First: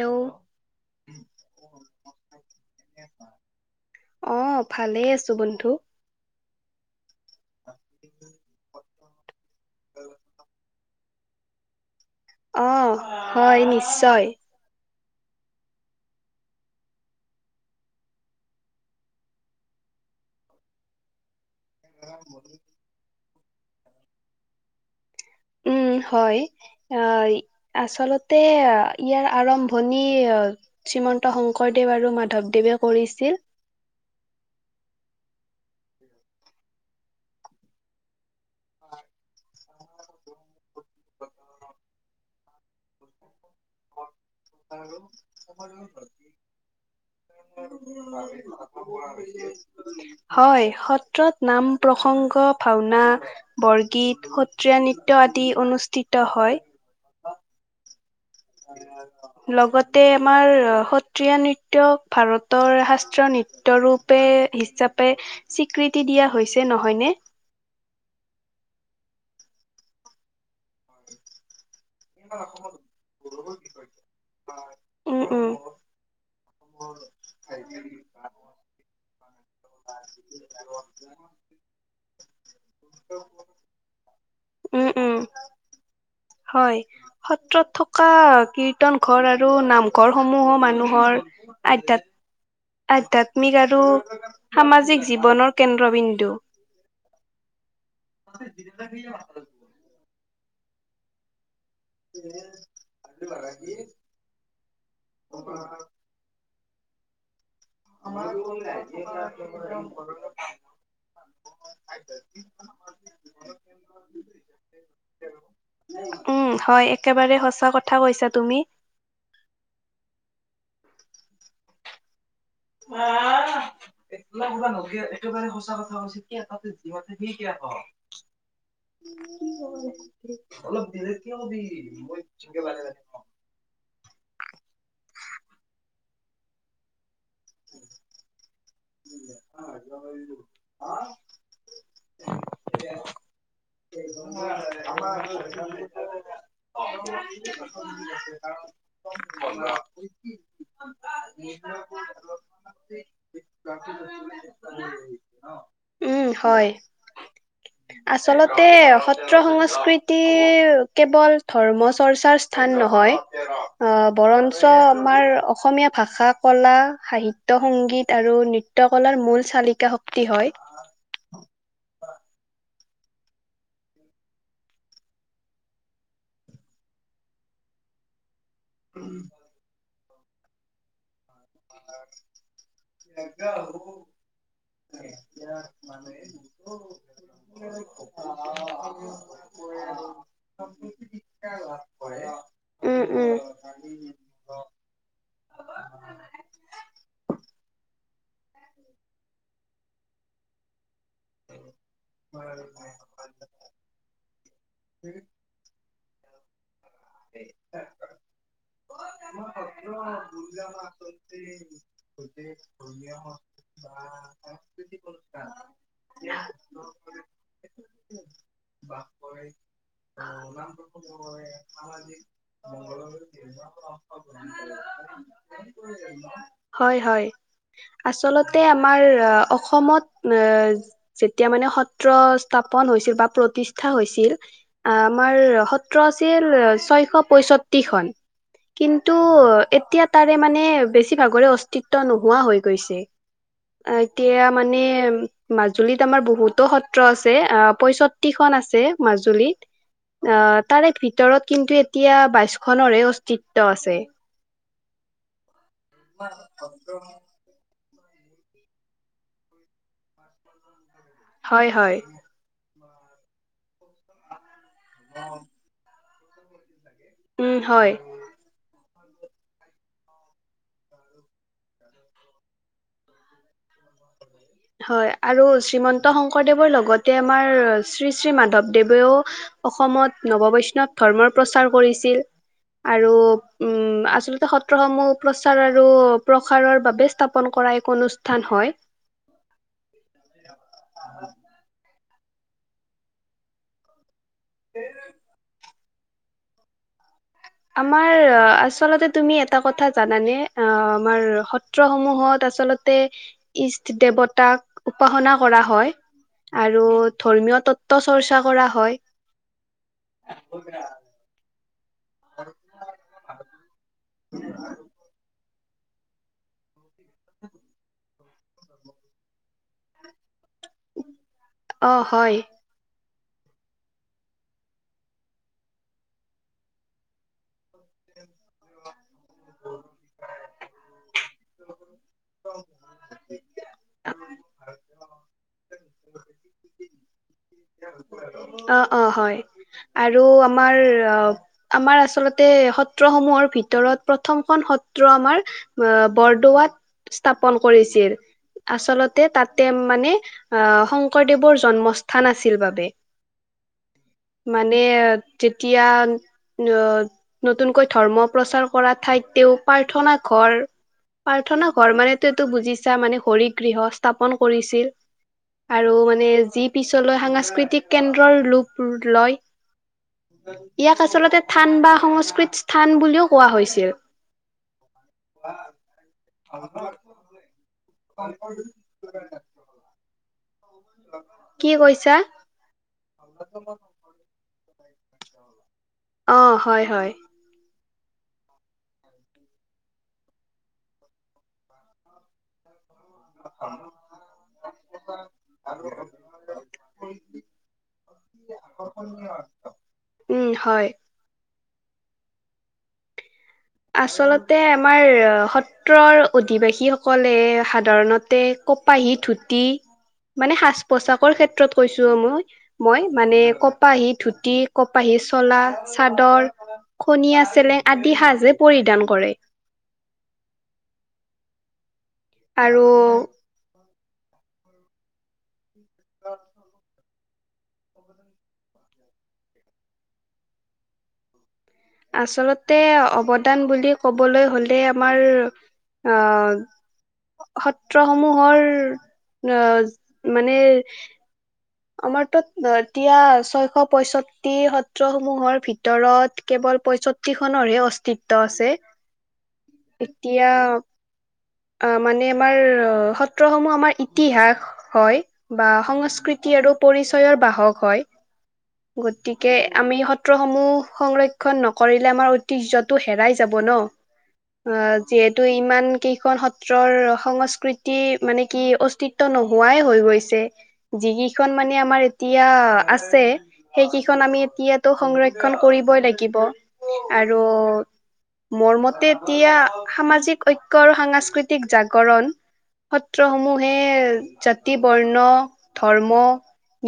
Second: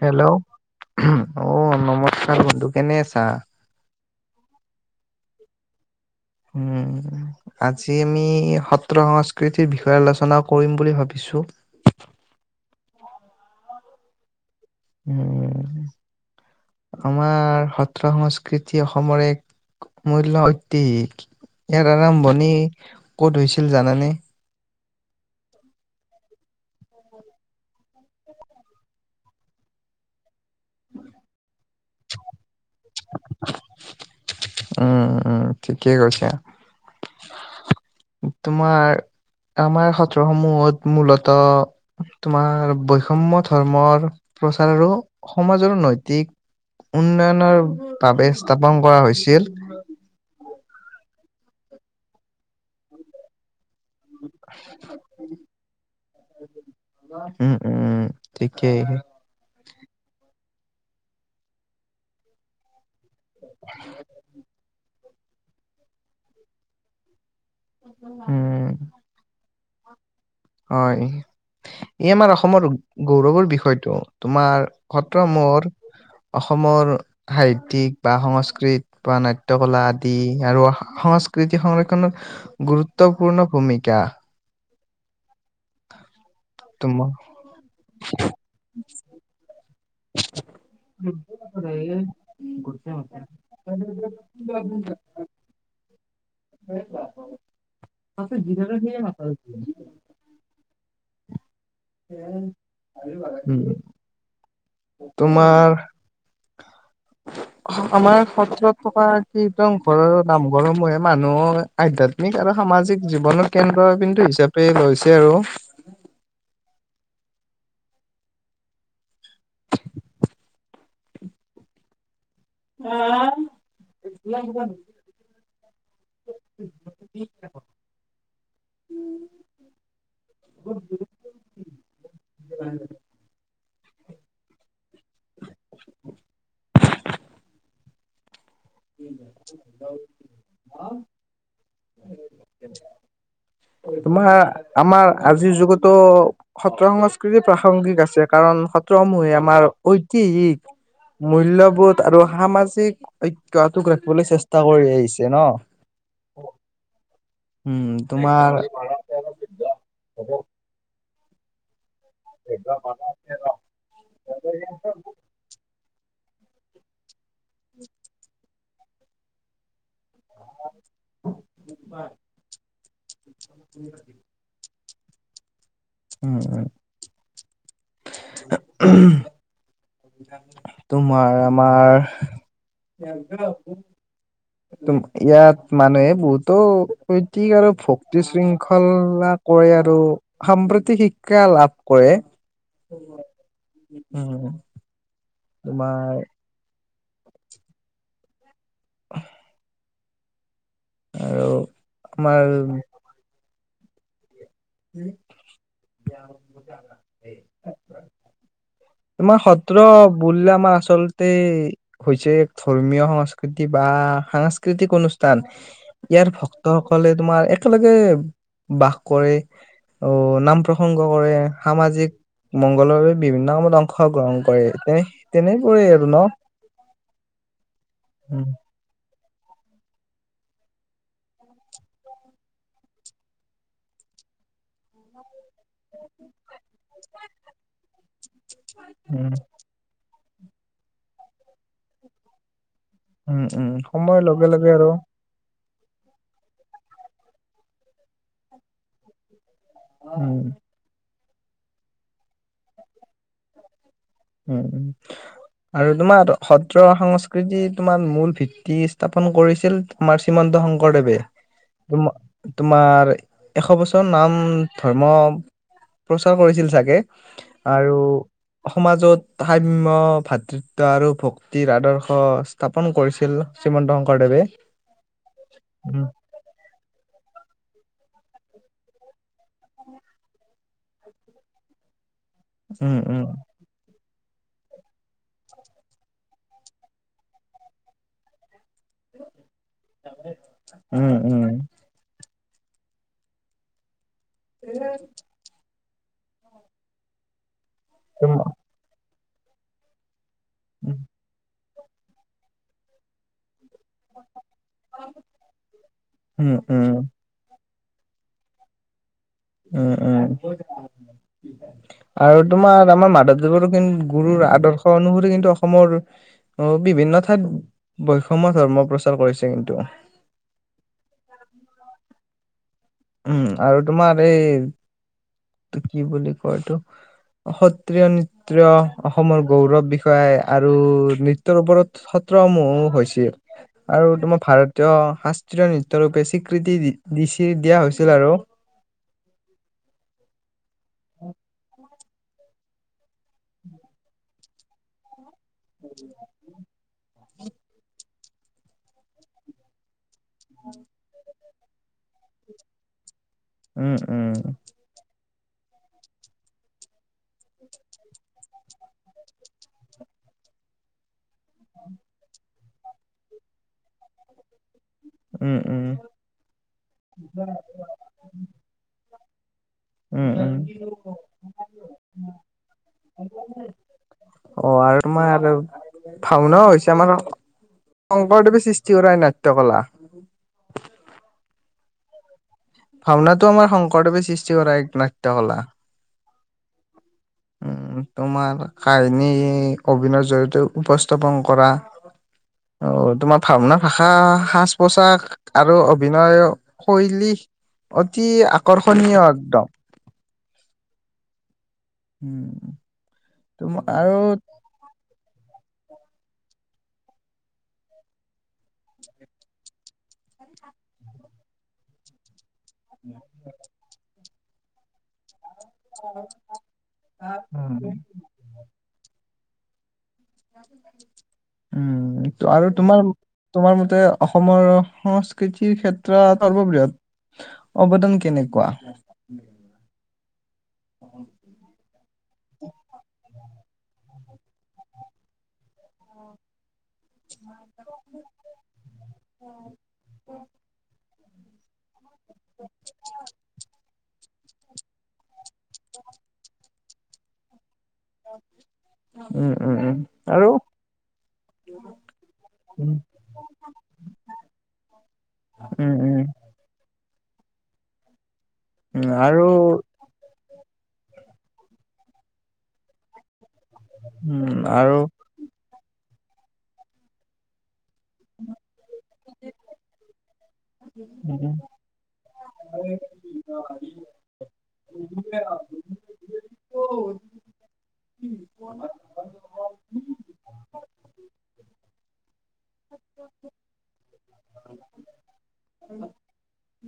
Hello hello অ নমস্কাৰ বন্ধু কেনে আছা? অ' ভালেই আছো বন্ধু। উম, আজি আমি স ত্ৰ। সংকৃতিৰ বিষয়ে আলোচনা কৰি বুলি ভাবি ভাবিছোঁ। অ' হয় নিশ্চয়। উম, আমাৰ সত্ৰ সংস্কৃতি অসমৰ এক আমূল্য ঐতিহ ইয়াৰ আৰম্ভণি ক'ত হৈছিল জানানে? উম, হয় অহ আচলতে ইয়াৰ আৰম্ভণি। শ্ৰীমন্ত শংকৰদেৱ আৰু মাধৱদেৱে কৰিছিল। উম, উম, ঠিকেই কৈছে। তোমাৰ আমাৰ সত্ৰসমূহত মূলত তোমাৰ বৈষম্য ধৰ্মৰ প্ৰচাৰ আৰু সমাজৰ নৈতিক উন্নয়নৰ বাবে স্থাপন কৰা হৈছিল। হয়। সত্ৰত নাম প্ৰসংগ ভাওনা বৰগীত, সত্ৰীয়া নৃত্য আদি অনুষ্ঠিত হয়। উম উম ঠিকেই লগত তে আমাৰ সত্ৰীয়া নৃত্যও ভাৰতৰ শাস ত্ৰ নৃত্যৰূপে হিচাপ পে স্বীকৃতি দিয়া হৈছে, নহয়নে? উম। হয়, এই আমাৰ অসমৰ গৌৰৱৰ বিষয়টো তোমাৰ উম সত্ৰসমূৰ উম অসমৰ সাহিত্যিক বা সংস্কৃত, বা নাট্যকলা আদি, আৰু সংস্কৃতি সংৰক্ষণত গুৰুত্বপূৰ্ণ ভূমিকা উম উম হয়, তোমাৰ সত্ৰত থকা কীৰ্তনঘৰ আৰু নামঘৰসমূহো মানুহৰ আধ্যাত-আধ্যাত্মিক আৰু সামাজিক জীৱনৰ কেন্দ্ৰবিন্দু। [inaudible] হম। তোমাৰ [inaudible] আমাৰ সত্ৰত থকা কীৰ্তনঘৰৰ, নামঘৰসমূহে মানুহ আধ্যাত্মিক আৰু সামাজিক জীৱনৰ কেন্দ্ৰবিন্দু হিচাপে লৈছে আৰু উম হয়, একেবাৰে সঁচা কথা কৈছা তুমি [unintelligible] এইটো মানে, সঁচা কথা হৈছে কি [unintelligible] [inaudible] তোমাৰ। আমাৰ আজিৰ যুগতো সত্ৰ সংস্কৃতি প্ৰাসংগিক আছে, কাৰণ সত্ৰসমূহে আমাৰ ঐতিহ্যিক মূল্যবোধ আৰু সামাজিক ঐ উম, হয়। উম তোমাৰ আচলতে সত্ৰ সংস্কৃতিৰ কেৱল ধৰ্মচ চৰ্চাৰ স্থান নহয়। বৰঞ্চ আমাৰ অসমীয়া ভাষাক কলা, সাহিত ত [unintelligible] নৃত্যকলাৰ মূল চালিকা [unintelligible] হয়। [unintelligible] উম। উম। তোমাৰ তোমাৰ ইয়াত মানুহে বহুতো শৈতিক আৰু ভক্তি শৃংখলা কৰে আৰু সাম্প্ৰতিক শিক্ষা লাভ কৰে, উম উম উম। তোমাৰ আৰু আমাৰ হয়। উম [inaudible] এতা [inaudible] তোমাৰ সত্ৰ বুল আমাৰ আচলতে, হৈছে ধৰ্মীয় সংস্কৃতি, বা সাংস্কৃতিক অনুষ্ঠান, ইয়াৰ ভক্তসকলে তোমাৰ একেলগে, বাস কৰে ও' নাম প্ৰসংগ কৰে সামাজিক মংগলৰ বাবে বিভিন্ন কামত অংশগ্ৰহণ কৰে তেনে তেনেবোৰে আৰু ন [inaudible] হয়-হয়, উম আচলতে আমাৰ অসমত যেতিয়া মানে সত্ৰ স্থাপন হৈছিল বা প্ৰতিষ্ঠা হৈছিল, আমাৰ সত্ৰ আছিল ছয়শ পয়ষষ্ঠিখনন কিন্তু উম এতিয়া তাৰে মানে বেছি ভাগৰে অস্তিত্ব নোহোৱা হয়। গৈছে, উম উম সময়ৰ এতিয়া লগে লগে মানে আৰু মাজুলীত আমাৰ বহুতো সত্ৰ আছে আ, পয়ষষ্ঠিখন আছে মাজুলীত। উম অ', তাৰে ভি ভিতৰত কিন্তু এতিয়া বাইশ খনৰৰহ অস্তিত্ব আছে। উম আৰু তোমাৰ সত্ৰ-সংস্কৃতিত তোমাৰ মূল ভিত্তি স্থাপন কৰিছিল, আমাৰ শ্ৰীমন্ত শংকৰ শংকৰদেৱে হয় হয় [inaudible] তোমাৰ এশ বছৰ নাম ধৰ্ম প্ৰচাৰ কৰিছিল চাগে উম, আৰু হয়। সমাজত সাম্য, ভাতৃত্ব আৰু ভক্তিৰ আদৰ্শ স্থাপন কৰিছিল, শ্ৰীমন্ত শংকৰদেৱে। হয়, আৰু উম শ্ৰীমন্ত শংকৰদেৱৰ লগতে আমাৰ শ্ৰী শ্ৰী মাধৱদেৱেও অসমত নৱ বৈষ্ণৱ ধৰ্মৰ প্ৰচাৰ কৰিছিল। আৰু উম, আচ লগতে সত্ৰসমূহ প্ৰচাৰ আৰু প্ৰসাৰৰ বাবে স্থাপন কৰা এক অনুষ্ঠান হয়। উম, উম। এ [inaudible] আমাৰ তুম আচলতে। তুমি এটা কথা জানানে? অ' আমাৰ সত সত্ৰসমূহত আচলতে ইষ্ট দেৱতাক উপাসনা কৰা হয় উম উম আৰু উম ধৰ্মীয় ত ত চৰ্চা কৰা হয়। উম, উম। আৰু তোমাৰ আমাৰ মাধৱদেৱৰো কিন্তু গুৰুৰ আদৰ্শ অনুসৰি কিন্তু অস অসমৰ বিভিন্ন ঠাইত বৈষম্য ধৰ্ম প্ৰচাৰ কৰিছে কিন্তু। অ', হয়। উম, আৰু তোমাৰ এই কি বুলি কয় এইটো সত্ৰীয় নৃত্ৰীয়। অসমৰ গৌৰৱ বিষয়াই। আৰু নৃত্যৰ ওপৰত। সত্ৰসমূ হৈছিল। আৰু তোমাৰ ভাৰতীয় শাস্ত্ৰীয় নৃত্য ৰূপে স্বীকৃতি দিছি দিয়া হৈছে। আছিল আৰু অ, অ হয় আৰু। আমাৰ আমাৰ আচলতে সত্ৰসমূহৰ ভিতৰত প্ৰথমখন সত্ৰ আমাৰ অ বৰদোৱাত স্থাপন কৰিছিল আচলতে তাতে মানে অ শংকৰদেৱৰ জন্মস্থান আছিল বাবে। উম, উম। মানে যেতিয়া অ নতুনকৈ ধৰ্ম প্ৰচাৰ কৰা ঠাইত তেওঁ প্ৰাৰ্থনা ঘৰ প্ৰাৰ্থনা ঘৰ মানে তটো বুজিছা মানে হৰি গৃহ স্থাপন কৰিছিল। উম উম আৰু মানে যি পিছলৈ সাংস্কৃতিক ৰ লূপ লয় উম উম ইয়াক আচলতে থান বা সংস্কৃত স্থান বুলিও কোৱা হৈছিল। অ আৰু তোমাৰ ভাওনাও হৈছে আমাৰ শংকৰদেৱে সৃষ্টি কৰাই নাট্যকলা। [unintelligible] কি কৈছা। ভাৱনাটো আমাৰ শংকৰদেৱে সৃষ্টি কৰা এক [unintelligible] অ, হয়, হয়। উ তোমাৰ কাহিনী অভিনয়ৰ জৰিয়তে উপস্থাপন কৰা অ তোমাৰ ভাওনা-ভাষা, সাজ-পোছাক আৰু অভিনয় শৈলী অতি আকৰ্ষণীয় একদম। উম, হয়। উম তোম আৰু আচলতে আমাৰ আ সত্ৰৰ অধিবাসীসকলে সাধাৰণতে কপাহী, ধুতি, মানে সাজ-পোছাকৰ ক্ষেত্ৰত কৈছো অ মই। মই মানে কপাহী ধুত তি কপাহী চলা, চাদৰ, খনীয়াা, চেলেং আদি সাজ দান কৰে উম উ আৰু তোমাৰ, তোমাৰ মতে অসমৰ সংস্কৃত কৃিৰ ক্ষেত্ৰত সৰ্ববৃহৎ অৱদান কেনেকুৱা? আচলতে অৱদান বুলি কবলৈ হ'লে আমাৰ আহ সত্ৰসমূহৰ আহ মানে আমাৰ তত এতিয়া ছয়শ পয়চ তি সত্ৰসমূহৰ ভিতৰত কেৱল পয়ষষ্ঠিখনৰহে অ উম, উম উম এতিয়া আৰু অ মানে আমাৰ উম সত্ৰসমূহ আমাৰ ইতিহাস হয় বা উম উম সংস্কৃতি আৰু প পৰিচয়ৰ বাহক হয়। উম, আৰু গতিকে আমি স ত্ৰ সমূহ সংৰক্ষণ নকৰিলে আমাৰ ঐতিহ্যটো হেৰা যাব ন, উম আৰু এ যিহেতু ইমান কেই খন সত্ৰৰ সংস্কৃৃত তি মানে কি অস্তিত ত' নোহোৱাই হৈ গৈছে। উম যিকেইখন মানে আমাৰ এতিয়া আছে সেইকেইখন আমি এতিয়াতো সংৰক্ষণ কৰিবই লাগিব আৰু মোৰমতে এতিয়া সামাজিক ঐকয় আৰু সাংস্কৃতিক জাগৰণ সত্ৰ সমূহে জাতি বৰ্ণ ধৰ্ম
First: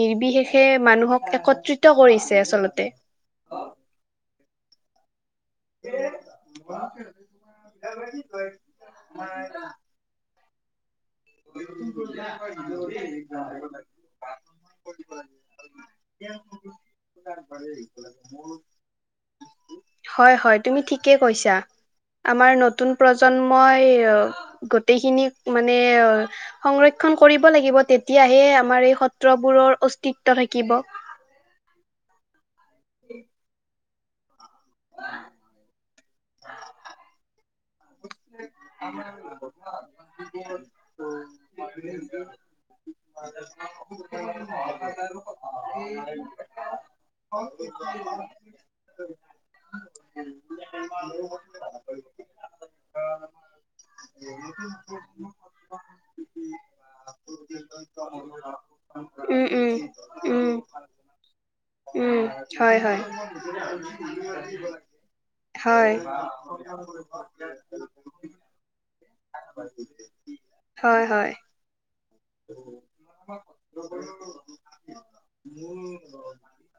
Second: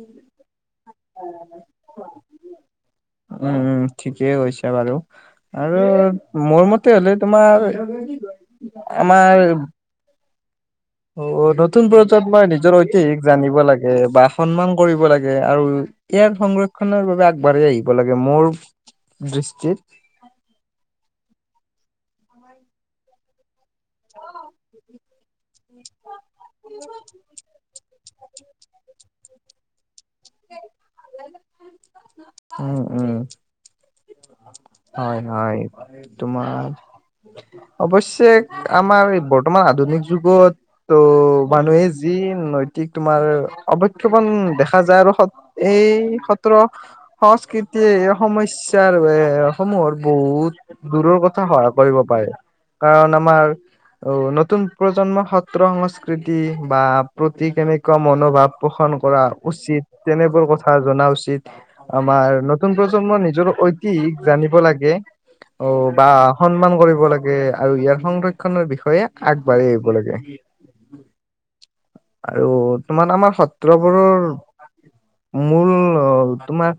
নিৰ্বিশেষে মানুহক একত ্ৰিত কৰিছে আচলতে উম ঠিকেই গৈছে বাৰু আৰু মোৰ মতে হলে তোমাৰ আমাৰ অ নতুন পৰজত মই নিজৰ ঐতিহিক জানিব লাগে বা সন্মান কৰিব লাগে আৰু ইয়াৰ সংৰক্ষণৰ বাবে আগবাঢ়ি আহিব লাগে মোৰ দৃষ্টিত হয় হয় তুমি ঠিকে কৈছা আমাৰ নতুন প্ৰজন্মই গোটেইখিনি মানে অ সংৰক্ষণ কৰিব লাগিব তেতিয়া তেতিয়াহে আমাৰ এই সত্ৰবোৰৰ অ প্ত থাকিব [inaudible] উম উম হয় হয় তোমাৰ অৱশ্্যে আমাৰ বৰ্তমান আধুনিক যুগত ত মানুহে যি নৈতিক তোমাৰ অৱক্ষেপন দেখা যায় আৰু এই সত্ৰ সংস্কৃতিয়ে সমস্য়াৰ এ সমূহত বহুত দূৰৰ কথা সহায় কৰিব পাৰে কাৰণ আমাৰ নতুন প্ৰজন্মৰ সত্ৰ সংস্কৃতি বা প্ৰতি কেনেকুৱা মনোভাৱ পোষণ কৰা উম উম উচিত তেনেবোৰ উম কথা জনা উচিত উম আমাৰ নতুন হয় হয় প্ৰজন্মৰ নিজৰ ঐতিহিক জানিব লাগে অ হয় বা সন্মান কৰিব লাগে আৰু ইয়াৰ সংৰক্ষ খনৰ বিষয়ে আগবাঢ়ি আহিব লাগে হয় হয় আৰু তোমাৰ আমাৰ সত্ৰবোৰৰ মূল তোমাৰ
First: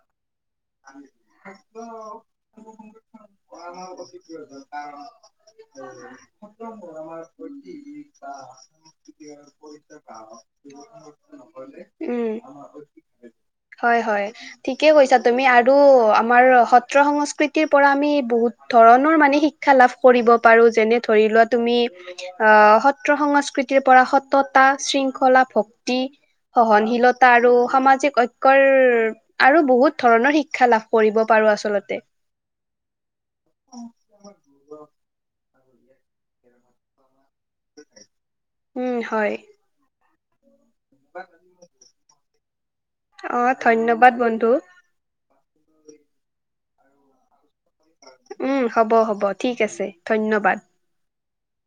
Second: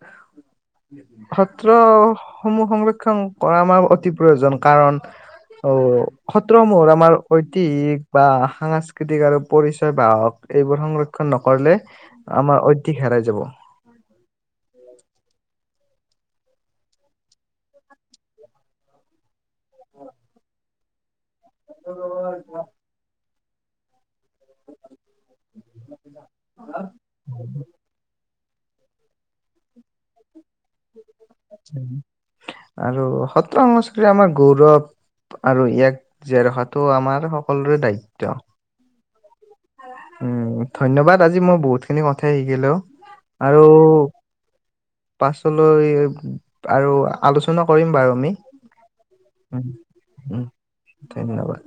সত্ৰ সমূহ সংৰক্ষণ কৰা আমাৰ অতি প্ৰয়োজন কাৰণ অ সত্ৰসমূহৰ আমাৰ ঐতিহিক বা সাংস্কৃতিক আৰু পৰি বা হক এইবোৰ সংৰক্ষণ নকৰিলে উম আমাৰ অধিক হেৰাই যাব হয় হয় ঠিকে কৈছা তুমি আৰু আমাৰ সত্ৰ সংস্কৃতিৰ পৰা আমি বহুত ধৰণৰ মানে শিক্ষা লাভ কৰিব পাৰো যেনে ধৰি লোৱা তুমি অ সত্ৰ সংস্কৃতি পৰাশত তা শৃংখলা ভক্তি সহনশীলতা আৰু সামাজিক শ আৰু বহুত ধৰণৰ শিক্ষ আৰু সত্ৰ সংস্কৃ আমাৰ গৌৰৱ আৰু ইয়াক জেৰহাটো আমাৰ হওক সকলোৰে দায়িত্ব উম হয় উম ধন্যবাদ আজি মই বহুতখিনি কথাই শিকিলো অ আৰু ধন্যবাদ বন্ধু পাছ [unintelligible] আৰু আলোচ উম হ'ব হ'ব ঠিক উম, আছে উম, ধন্যবাদ। ধন্যবাদ।